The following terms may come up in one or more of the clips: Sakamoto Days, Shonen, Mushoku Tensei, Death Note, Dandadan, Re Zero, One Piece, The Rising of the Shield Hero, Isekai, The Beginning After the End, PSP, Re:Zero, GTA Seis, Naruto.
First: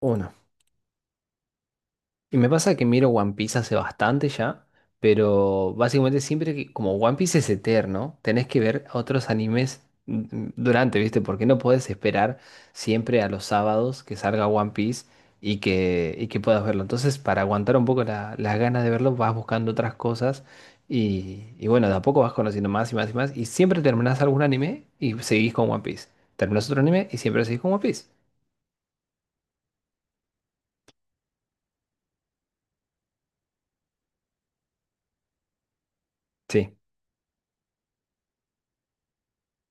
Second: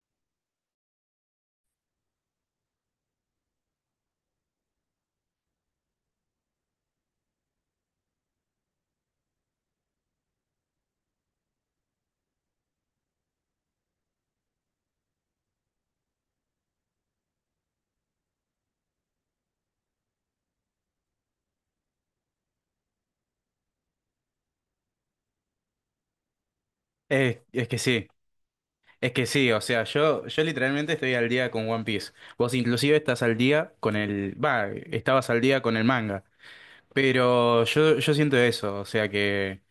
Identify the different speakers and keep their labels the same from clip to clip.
Speaker 1: Uno. Y me pasa que miro One Piece hace bastante ya, pero básicamente siempre que, como One Piece es eterno, tenés que ver otros animes durante, ¿viste? Porque no podés esperar siempre a los sábados que salga One Piece y que puedas verlo. Entonces, para aguantar un poco las ganas de verlo, vas buscando otras cosas y bueno, de a poco vas conociendo más y más y más. Y siempre terminás algún anime y seguís con One Piece. Terminás otro anime y siempre seguís
Speaker 2: Es
Speaker 1: con
Speaker 2: que
Speaker 1: One Piece.
Speaker 2: sí, o sea, yo literalmente estoy al día con One Piece. Vos inclusive estás al día con el, va, estabas al día con el manga,
Speaker 1: Sí.
Speaker 2: pero yo siento eso, o sea que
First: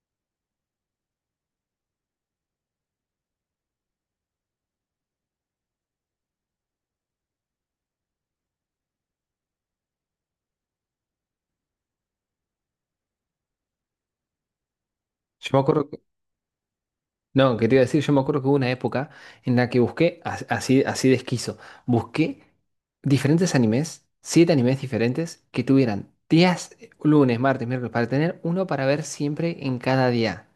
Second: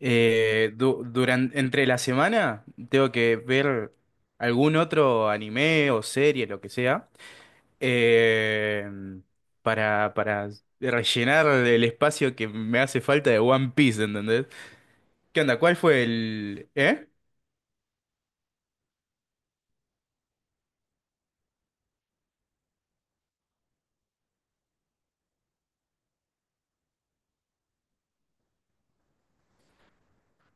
Speaker 2: durante, entre la semana tengo que ver algún otro anime o serie, lo que sea, eh, para rellenar el espacio que me hace falta de One Piece, ¿entendés? ¿Qué
Speaker 1: Yo
Speaker 2: onda?
Speaker 1: me
Speaker 2: ¿Cuál
Speaker 1: acuerdo.
Speaker 2: fue el...
Speaker 1: No, que te iba a decir, yo me acuerdo que hubo una época en la que busqué, así de esquizo, busqué diferentes animes, siete animes diferentes que tuvieran días, lunes, martes, miércoles, para tener uno para ver siempre en cada día.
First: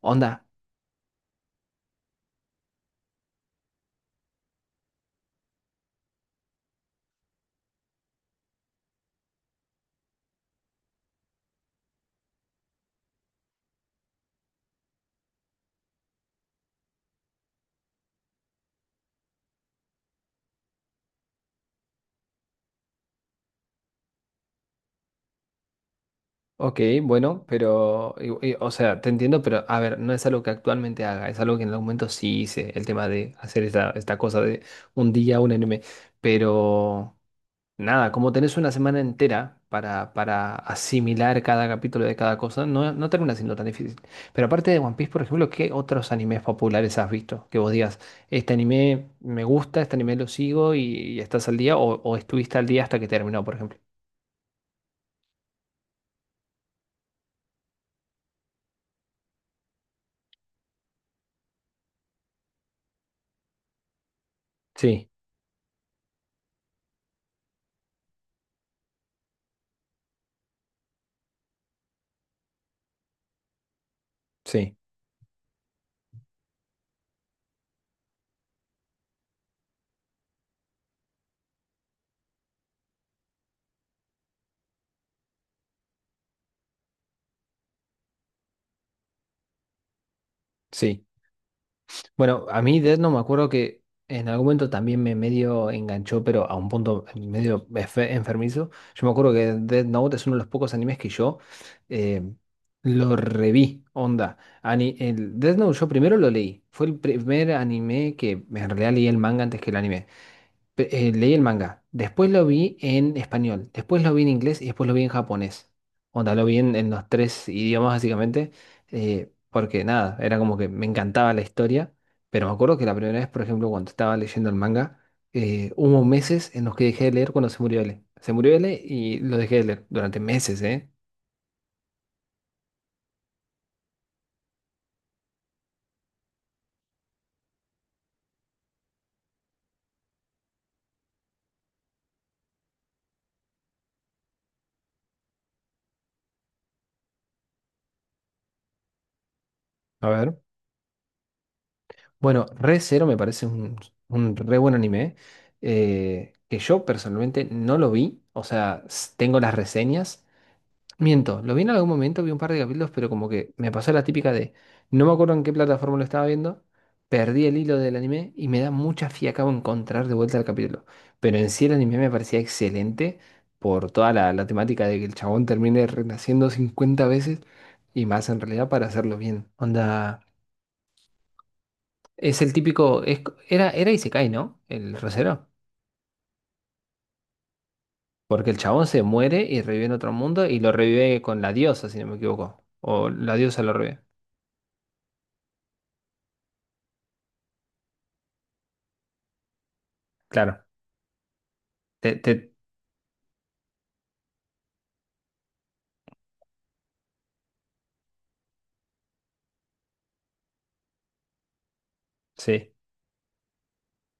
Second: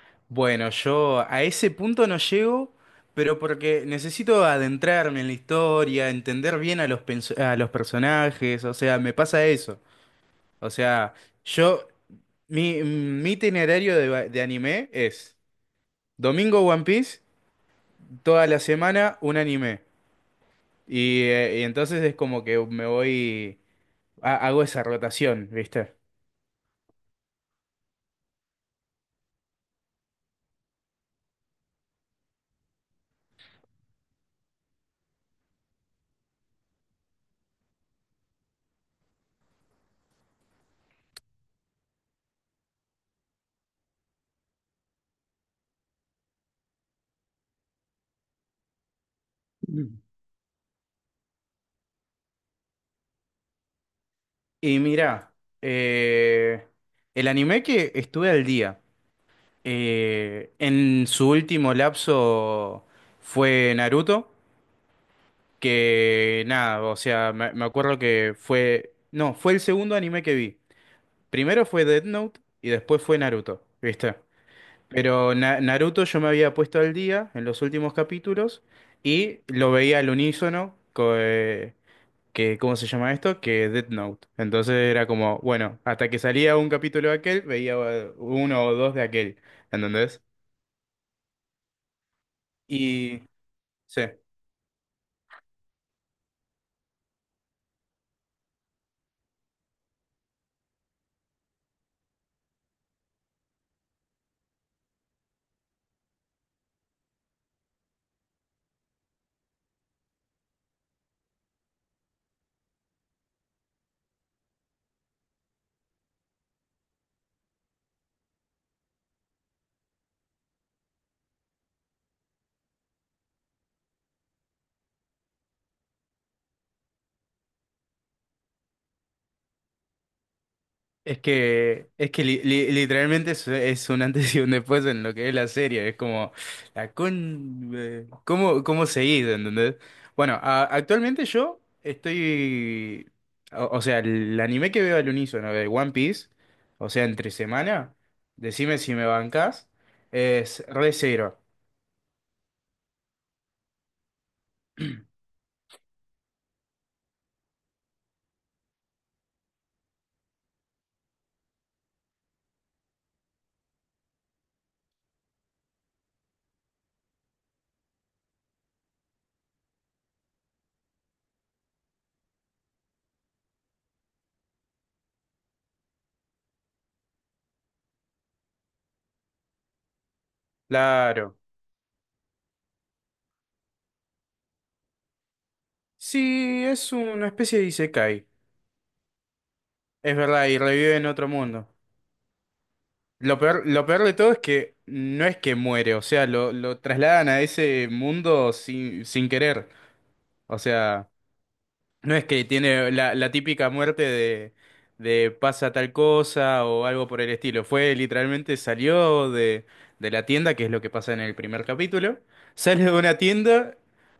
Speaker 1: Onda.
Speaker 2: Bueno, yo a ese punto no llego, pero porque necesito adentrarme en la historia, entender bien a los, a los personajes, o sea, me pasa eso. O sea, yo, mi itinerario de, de anime es domingo One Piece, toda la semana un anime. Y entonces es como que me voy, hago esa rotación, ¿viste?
Speaker 1: Ok, bueno, pero, o sea, te entiendo, pero a ver, no es algo que actualmente haga, es algo que en algún momento sí hice, el tema de hacer esta cosa de un día, un anime, pero... Nada, como tenés una semana entera para, asimilar cada capítulo de cada cosa, no, no termina siendo tan difícil. Pero aparte de One Piece, por ejemplo, ¿qué otros animes populares has visto? Que vos digas, este anime me gusta, este
Speaker 2: Mm.
Speaker 1: anime lo sigo y estás al día, o estuviste al día hasta que terminó, por ejemplo.
Speaker 2: Y mira, eh, el anime que estuve al día. En su último lapso fue Naruto,
Speaker 1: Sí,
Speaker 2: que nada, o sea, me acuerdo que fue, no, fue el segundo anime que vi. Primero fue Death Note y después fue Naruto, ¿viste?
Speaker 1: sí,
Speaker 2: Pero Naruto yo me había puesto al día en los últimos capítulos y lo veía al unísono, que, ¿cómo se llama esto? Que Death Note. Entonces era como, bueno, hasta que salía un capítulo de aquel, veía uno o dos de aquel, ¿entendés?
Speaker 1: sí. Bueno, a mí Death no me
Speaker 2: Y...
Speaker 1: acuerdo que
Speaker 2: Sí.
Speaker 1: en algún momento también me medio enganchó, pero a un punto medio enfermizo. Yo me acuerdo que Death Note es uno de los pocos animes que yo eh, lo reví, onda. El Death Note yo primero lo leí. Fue el primer anime que en realidad leí el manga antes que el anime leí el manga, después lo vi en español, después lo vi en inglés y después lo vi en japonés. Onda, lo vi en los tres idiomas básicamente, porque nada, era como que me encantaba la historia, pero me acuerdo que la primera vez, por ejemplo, cuando estaba leyendo el manga, hubo meses en los que dejé de leer cuando se murió L. Se murió L y lo dejé de leer durante meses, ¿eh?
Speaker 2: Es que literalmente es un antes y un después en lo que es la serie. Es como, la con... ¿Cómo, cómo seguís, entendés? Bueno, actualmente yo estoy... O, o sea, el anime que veo al unísono de One Piece, o sea, entre semana, decime si me bancás,
Speaker 1: A ver.
Speaker 2: es re Re:Zero.
Speaker 1: Bueno, Re Zero me parece un re buen anime, que yo personalmente no lo vi, o sea, tengo las reseñas. Miento, lo vi en algún momento, vi un par de capítulos, pero como que me pasó la típica de no me acuerdo en qué plataforma lo estaba viendo, perdí el hilo del anime y me da mucha fiaca encontrar de vuelta el capítulo. Pero en sí el anime me parecía excelente por toda la temática de que el chabón termine renaciendo 50 veces y más en realidad para hacerlo bien. Onda,
Speaker 2: Claro.
Speaker 1: es el típico, era Isekai, ¿no? El rosero.
Speaker 2: Sí, es una especie de isekai.
Speaker 1: Porque el chabón se muere y revive en otro
Speaker 2: Es
Speaker 1: mundo
Speaker 2: verdad, y
Speaker 1: y lo
Speaker 2: revive en
Speaker 1: revive
Speaker 2: otro
Speaker 1: con la
Speaker 2: mundo.
Speaker 1: diosa, si no me equivoco. O la diosa lo
Speaker 2: Lo
Speaker 1: revive.
Speaker 2: peor de todo es que no es que muere, o sea, lo trasladan a ese mundo sin querer. O
Speaker 1: Claro.
Speaker 2: sea, no
Speaker 1: Te,
Speaker 2: es que
Speaker 1: te-
Speaker 2: tiene la típica muerte de pasa tal cosa o algo por el estilo. Fue literalmente salió de la tienda, que es lo que pasa en el primer capítulo.
Speaker 1: sí,
Speaker 2: Sale de una tienda,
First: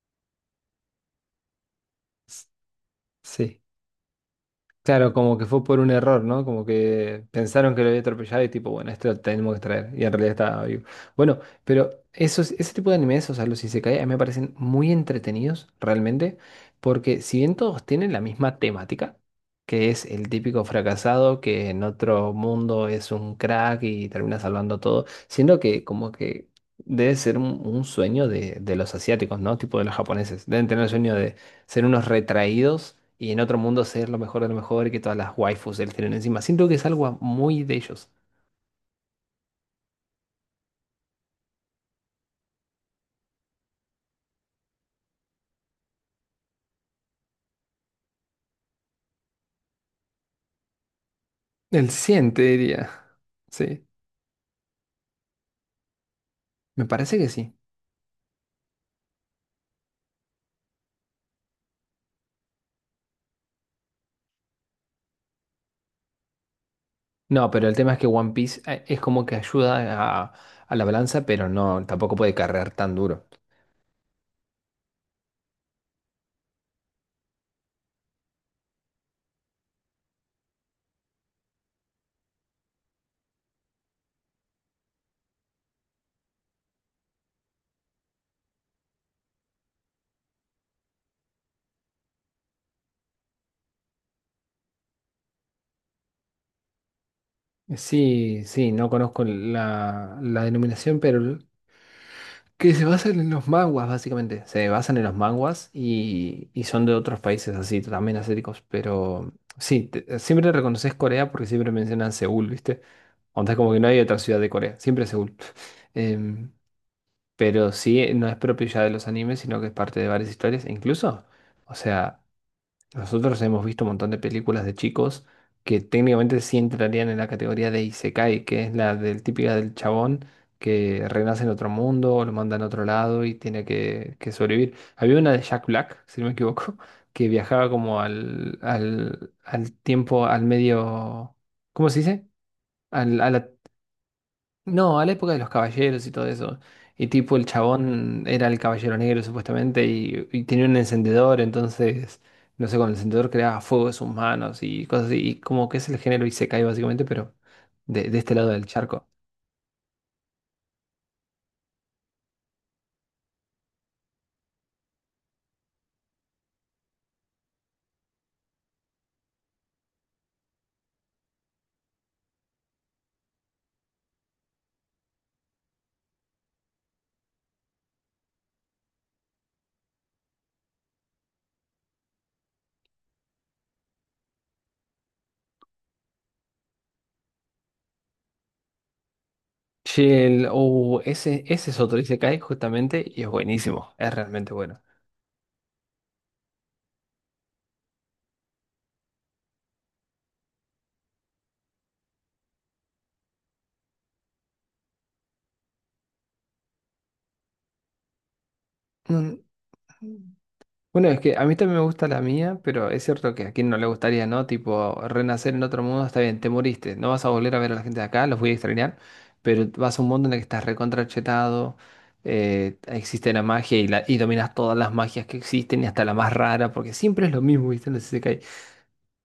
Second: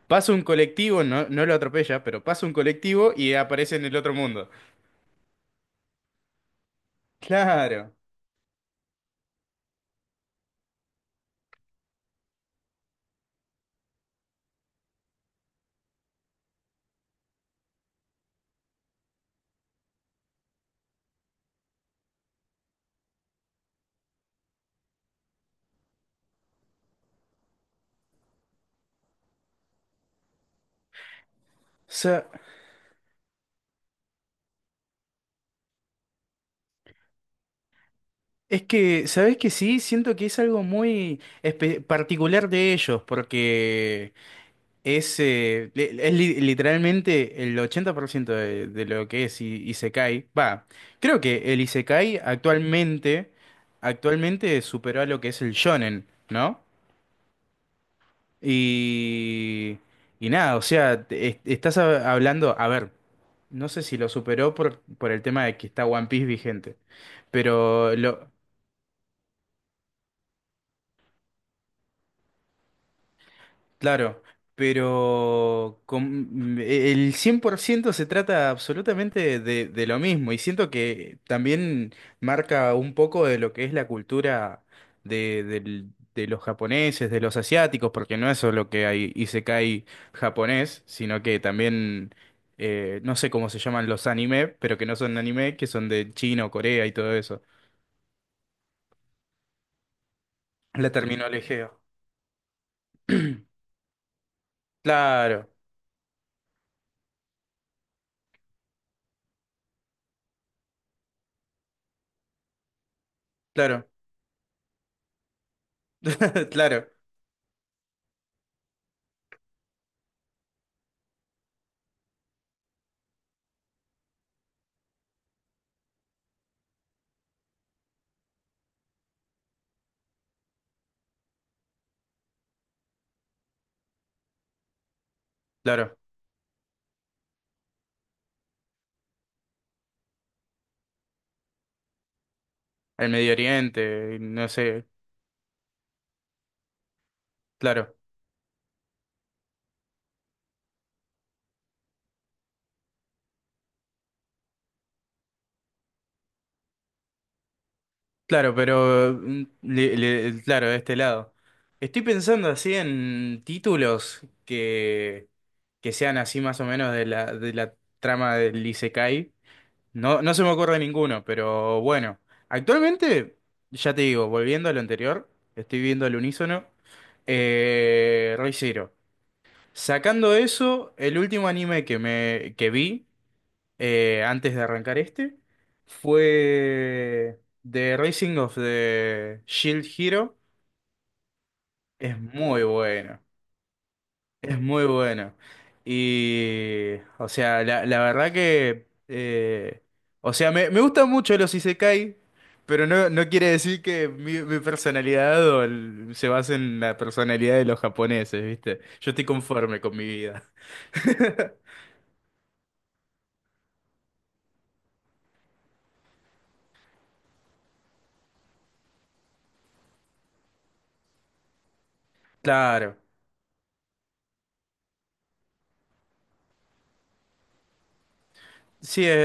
Speaker 2: pasa un colectivo, no lo atropella, pero pasa
Speaker 1: s-
Speaker 2: un colectivo y
Speaker 1: sí.
Speaker 2: aparece en el otro mundo.
Speaker 1: Claro, como que fue por un error, ¿no? Como que pensaron que lo
Speaker 2: Claro.
Speaker 1: había atropellado y tipo, bueno, este lo tenemos que traer. Y en realidad estaba vivo. Bueno, pero ese tipo de animes, o sea, los isekai, a mí me parecen muy entretenidos, realmente, porque si bien todos tienen la misma temática, que es el típico fracasado que en otro mundo es un crack y termina salvando todo, siendo que como que debe ser un sueño de los asiáticos, ¿no? Tipo de los japoneses. Deben tener el sueño de ser
Speaker 2: O
Speaker 1: unos
Speaker 2: sea,
Speaker 1: retraídos y en otro mundo ser lo mejor de lo mejor y que todas las waifus de él tienen encima. Siento que es algo muy de ellos.
Speaker 2: es que, ¿sabes que sí? Siento que es algo muy particular de ellos, porque es, es literalmente el 80% de lo que es Isekai. Va, creo que el
Speaker 1: El
Speaker 2: Isekai
Speaker 1: 100 te diría.
Speaker 2: actualmente,
Speaker 1: Sí,
Speaker 2: actualmente superó a lo que es el shonen, ¿no?
Speaker 1: me parece que sí.
Speaker 2: Y, y nada, o sea, estás hablando, a ver, no sé si lo superó por el tema de que está One Piece vigente.
Speaker 1: No, pero el tema
Speaker 2: Pero
Speaker 1: es que One
Speaker 2: lo,
Speaker 1: Piece es como que ayuda a, a la balanza, pero no, tampoco puede cargar tan duro.
Speaker 2: claro, pero el 100% se trata absolutamente de lo mismo y siento que también marca un poco de lo que es la cultura de, de los japoneses, de los asiáticos, porque no es solo que hay isekai japonés, sino que también, no sé cómo se llaman los anime, pero que no son anime, que son de China o Corea y todo eso.
Speaker 1: Sí, sí, no conozco la
Speaker 2: La sí,
Speaker 1: denominación, pero
Speaker 2: terminología.
Speaker 1: que se basan en los manguas, básicamente. Se basan en los
Speaker 2: Claro,
Speaker 1: manguas y son de otros países así, también asiáticos. Pero sí, siempre reconoces Corea porque siempre mencionan Seúl, ¿viste? O sea, como que no
Speaker 2: claro,
Speaker 1: hay otra ciudad de Corea, siempre Seúl. Em,
Speaker 2: claro,
Speaker 1: pero sí, no es propio ya de los animes, sino que es parte de varias historias. E incluso, o sea. Nosotros hemos visto un montón de películas de chicos que técnicamente sí entrarían en la categoría de Isekai, que es la del típica del chabón que renace en otro mundo o lo mandan a otro lado y tiene que sobrevivir. Había una de Jack Black,
Speaker 2: claro.
Speaker 1: si no me equivoco, que viajaba como al tiempo, al medio, ¿cómo se dice?
Speaker 2: Al
Speaker 1: Al, a
Speaker 2: Medio
Speaker 1: la-
Speaker 2: Oriente, no sé,
Speaker 1: no, a la época de los caballeros y todo eso. Y tipo, el
Speaker 2: claro,
Speaker 1: chabón era el caballero negro supuestamente y tenía un encendedor, entonces, no sé, con el encendedor creaba fuego de sus manos y cosas así. Y como que es el género isekai básicamente, pero de este lado
Speaker 2: claro,
Speaker 1: del charco.
Speaker 2: pero claro, de este lado. Estoy pensando así en títulos que sean así más o menos de la trama del Isekai. No, no se me ocurre ninguno, pero bueno. Actualmente, ya te digo, volviendo a lo anterior, estoy viendo al unísono, Re:Zero. Sacando eso, el último anime que me que vi. Antes de arrancar este, fue The Rising of the Shield
Speaker 1: Che,
Speaker 2: Hero.
Speaker 1: oh, ese es otro
Speaker 2: Es
Speaker 1: isekai
Speaker 2: muy
Speaker 1: justamente
Speaker 2: bueno,
Speaker 1: y es buenísimo, es realmente
Speaker 2: es
Speaker 1: bueno.
Speaker 2: muy bueno. Y, o sea, la verdad que, o sea, me gustan mucho los isekai, pero no, no quiere decir que mi personalidad o se base en la personalidad de los japoneses, ¿viste? Yo estoy
Speaker 1: Mm,
Speaker 2: conforme con mi vida.
Speaker 1: Bueno, es que a mí también me gusta la mía, pero es cierto que a quien no le gustaría, ¿no? Tipo, renacer en otro mundo, está bien, te moriste, no vas a volver a ver a la gente de acá, los voy a extrañar, pero vas a un mundo en el que estás recontrachetado,
Speaker 2: Claro.
Speaker 1: existe la magia y, la, y dominas todas las magias que existen y hasta la más rara, porque siempre es lo mismo, ¿viste? No sé.
Speaker 2: Sí,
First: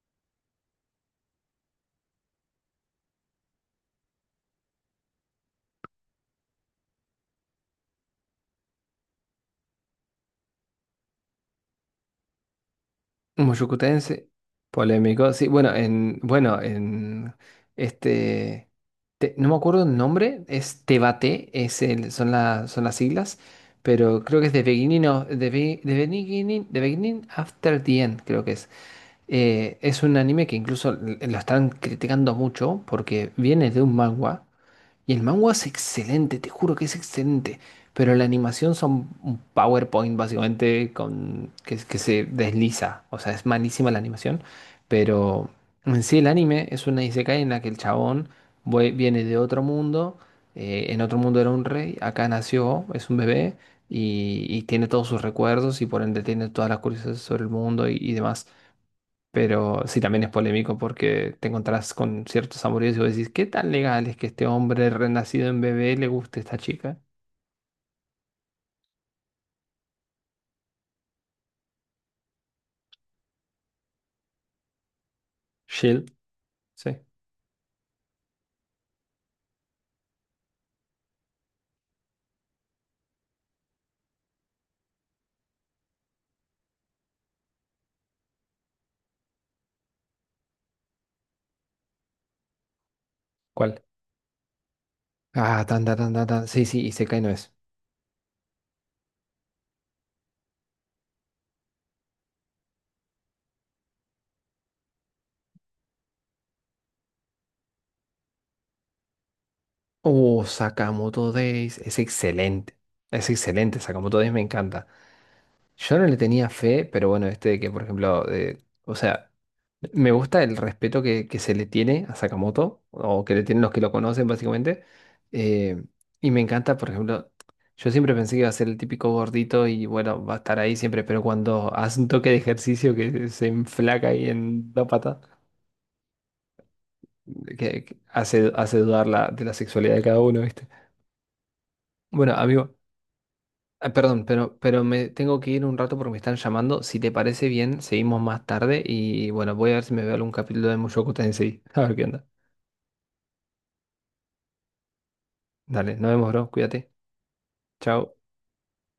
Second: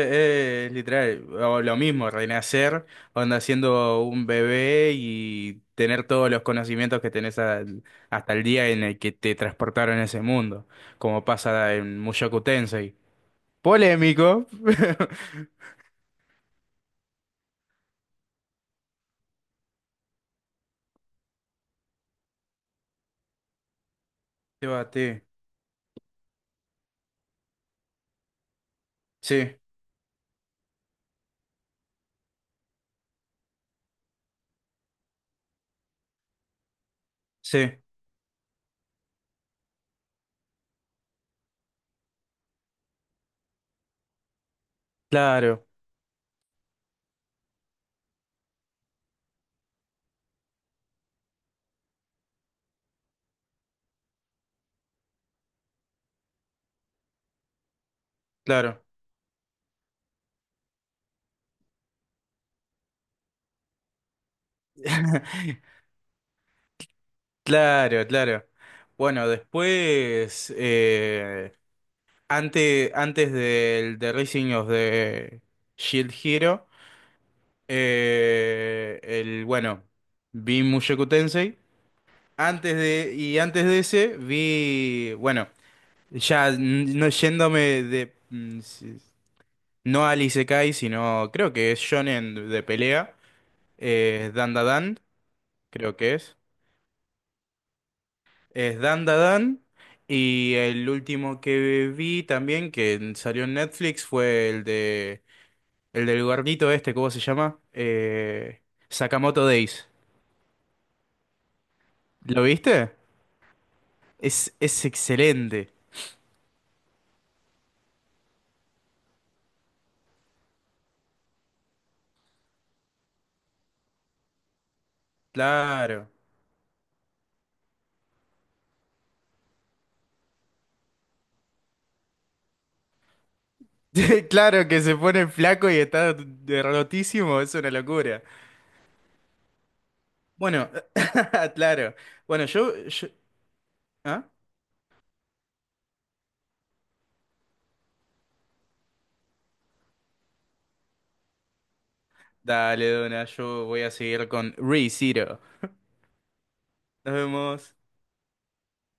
Speaker 2: es literal, o lo mismo, renacer, onda siendo un bebé y tener todos los conocimientos que tenés hasta el día en el que te transportaron a ese mundo, como pasa en Mushoku Tensei.
Speaker 1: Muy Moyucutense,
Speaker 2: Polémico.
Speaker 1: polémico. Sí, bueno, en, bueno, en este, no me acuerdo el nombre, es Tebate, es el, son, son las siglas, pero creo que es The Beginning
Speaker 2: Debate.
Speaker 1: of, The, The Beginning, The Beginning After the End, creo que es.
Speaker 2: Sí,
Speaker 1: Es un anime que incluso lo están criticando mucho porque viene de un manga. Y el manga es excelente, te juro que es excelente.
Speaker 2: sí,
Speaker 1: Pero la animación son un PowerPoint básicamente con, que se desliza. O sea, es malísima la animación. Pero
Speaker 2: claro,
Speaker 1: en sí el anime es una isekai en la que el chabón viene de otro mundo. En otro mundo era un rey. Acá nació, es un bebé. Y tiene todos sus recuerdos y por ende tiene todas las curiosidades sobre el mundo y demás.
Speaker 2: claro,
Speaker 1: Pero sí, también es polémico porque te encontrás con ciertos amoríos y vos decís, ¿qué tan legal es que este hombre renacido en bebé le guste a esta chica?
Speaker 2: claro, claro. Bueno, después, antes del The Rising of the Shield
Speaker 1: Shield,
Speaker 2: Hero.
Speaker 1: sí.
Speaker 2: Bueno, vi Mushoku Tensei. Antes de, y antes de ese vi, bueno, ya no yéndome de, no al Isekai, sino creo que es Shonen de pelea,
Speaker 1: ¿Cuál?
Speaker 2: Dandadan,
Speaker 1: Ah, tan,
Speaker 2: creo
Speaker 1: tan, tan,
Speaker 2: que
Speaker 1: tan,
Speaker 2: es.
Speaker 1: tan. Sí, sí, y Isekai no es.
Speaker 2: Es Dandadan. Y el último que vi también, que salió en Netflix, fue el de, el del gordito este, ¿cómo se llama? Sakamoto Days.
Speaker 1: Oh, Sakamoto Days. Es
Speaker 2: ¿Lo
Speaker 1: excelente.
Speaker 2: viste?
Speaker 1: Es excelente, Sakamoto Days me
Speaker 2: Es
Speaker 1: encanta.
Speaker 2: excelente.
Speaker 1: Yo no le tenía fe, pero bueno, este de que, por ejemplo, o sea, me gusta el respeto que se le tiene a Sakamoto, o que le tienen los que lo conocen, básicamente. eh,
Speaker 2: Claro.
Speaker 1: y me encanta, por ejemplo, yo siempre pensé que iba a ser el típico gordito y bueno, va a estar ahí siempre, pero cuando hace un toque de ejercicio que se enflaca ahí
Speaker 2: Claro
Speaker 1: en
Speaker 2: que
Speaker 1: la
Speaker 2: se
Speaker 1: pata,
Speaker 2: pone flaco y está derrotísimo, es una
Speaker 1: que
Speaker 2: locura.
Speaker 1: hace dudar de la sexualidad de cada uno, ¿viste?
Speaker 2: Bueno, claro.
Speaker 1: Bueno,
Speaker 2: Bueno,
Speaker 1: amigo,
Speaker 2: yo-
Speaker 1: ah, perdón,
Speaker 2: ¿Ah?
Speaker 1: pero me tengo que ir un rato porque me están llamando. Si te parece bien, seguimos más tarde y bueno, voy a ver si me veo algún capítulo de Mushoku Tensei. A ver qué onda.
Speaker 2: Dale, Dona, yo voy a seguir con ReZero.
Speaker 1: Dale, nos vemos, bro. Cuídate.
Speaker 2: Nos vemos.
Speaker 1: Chao.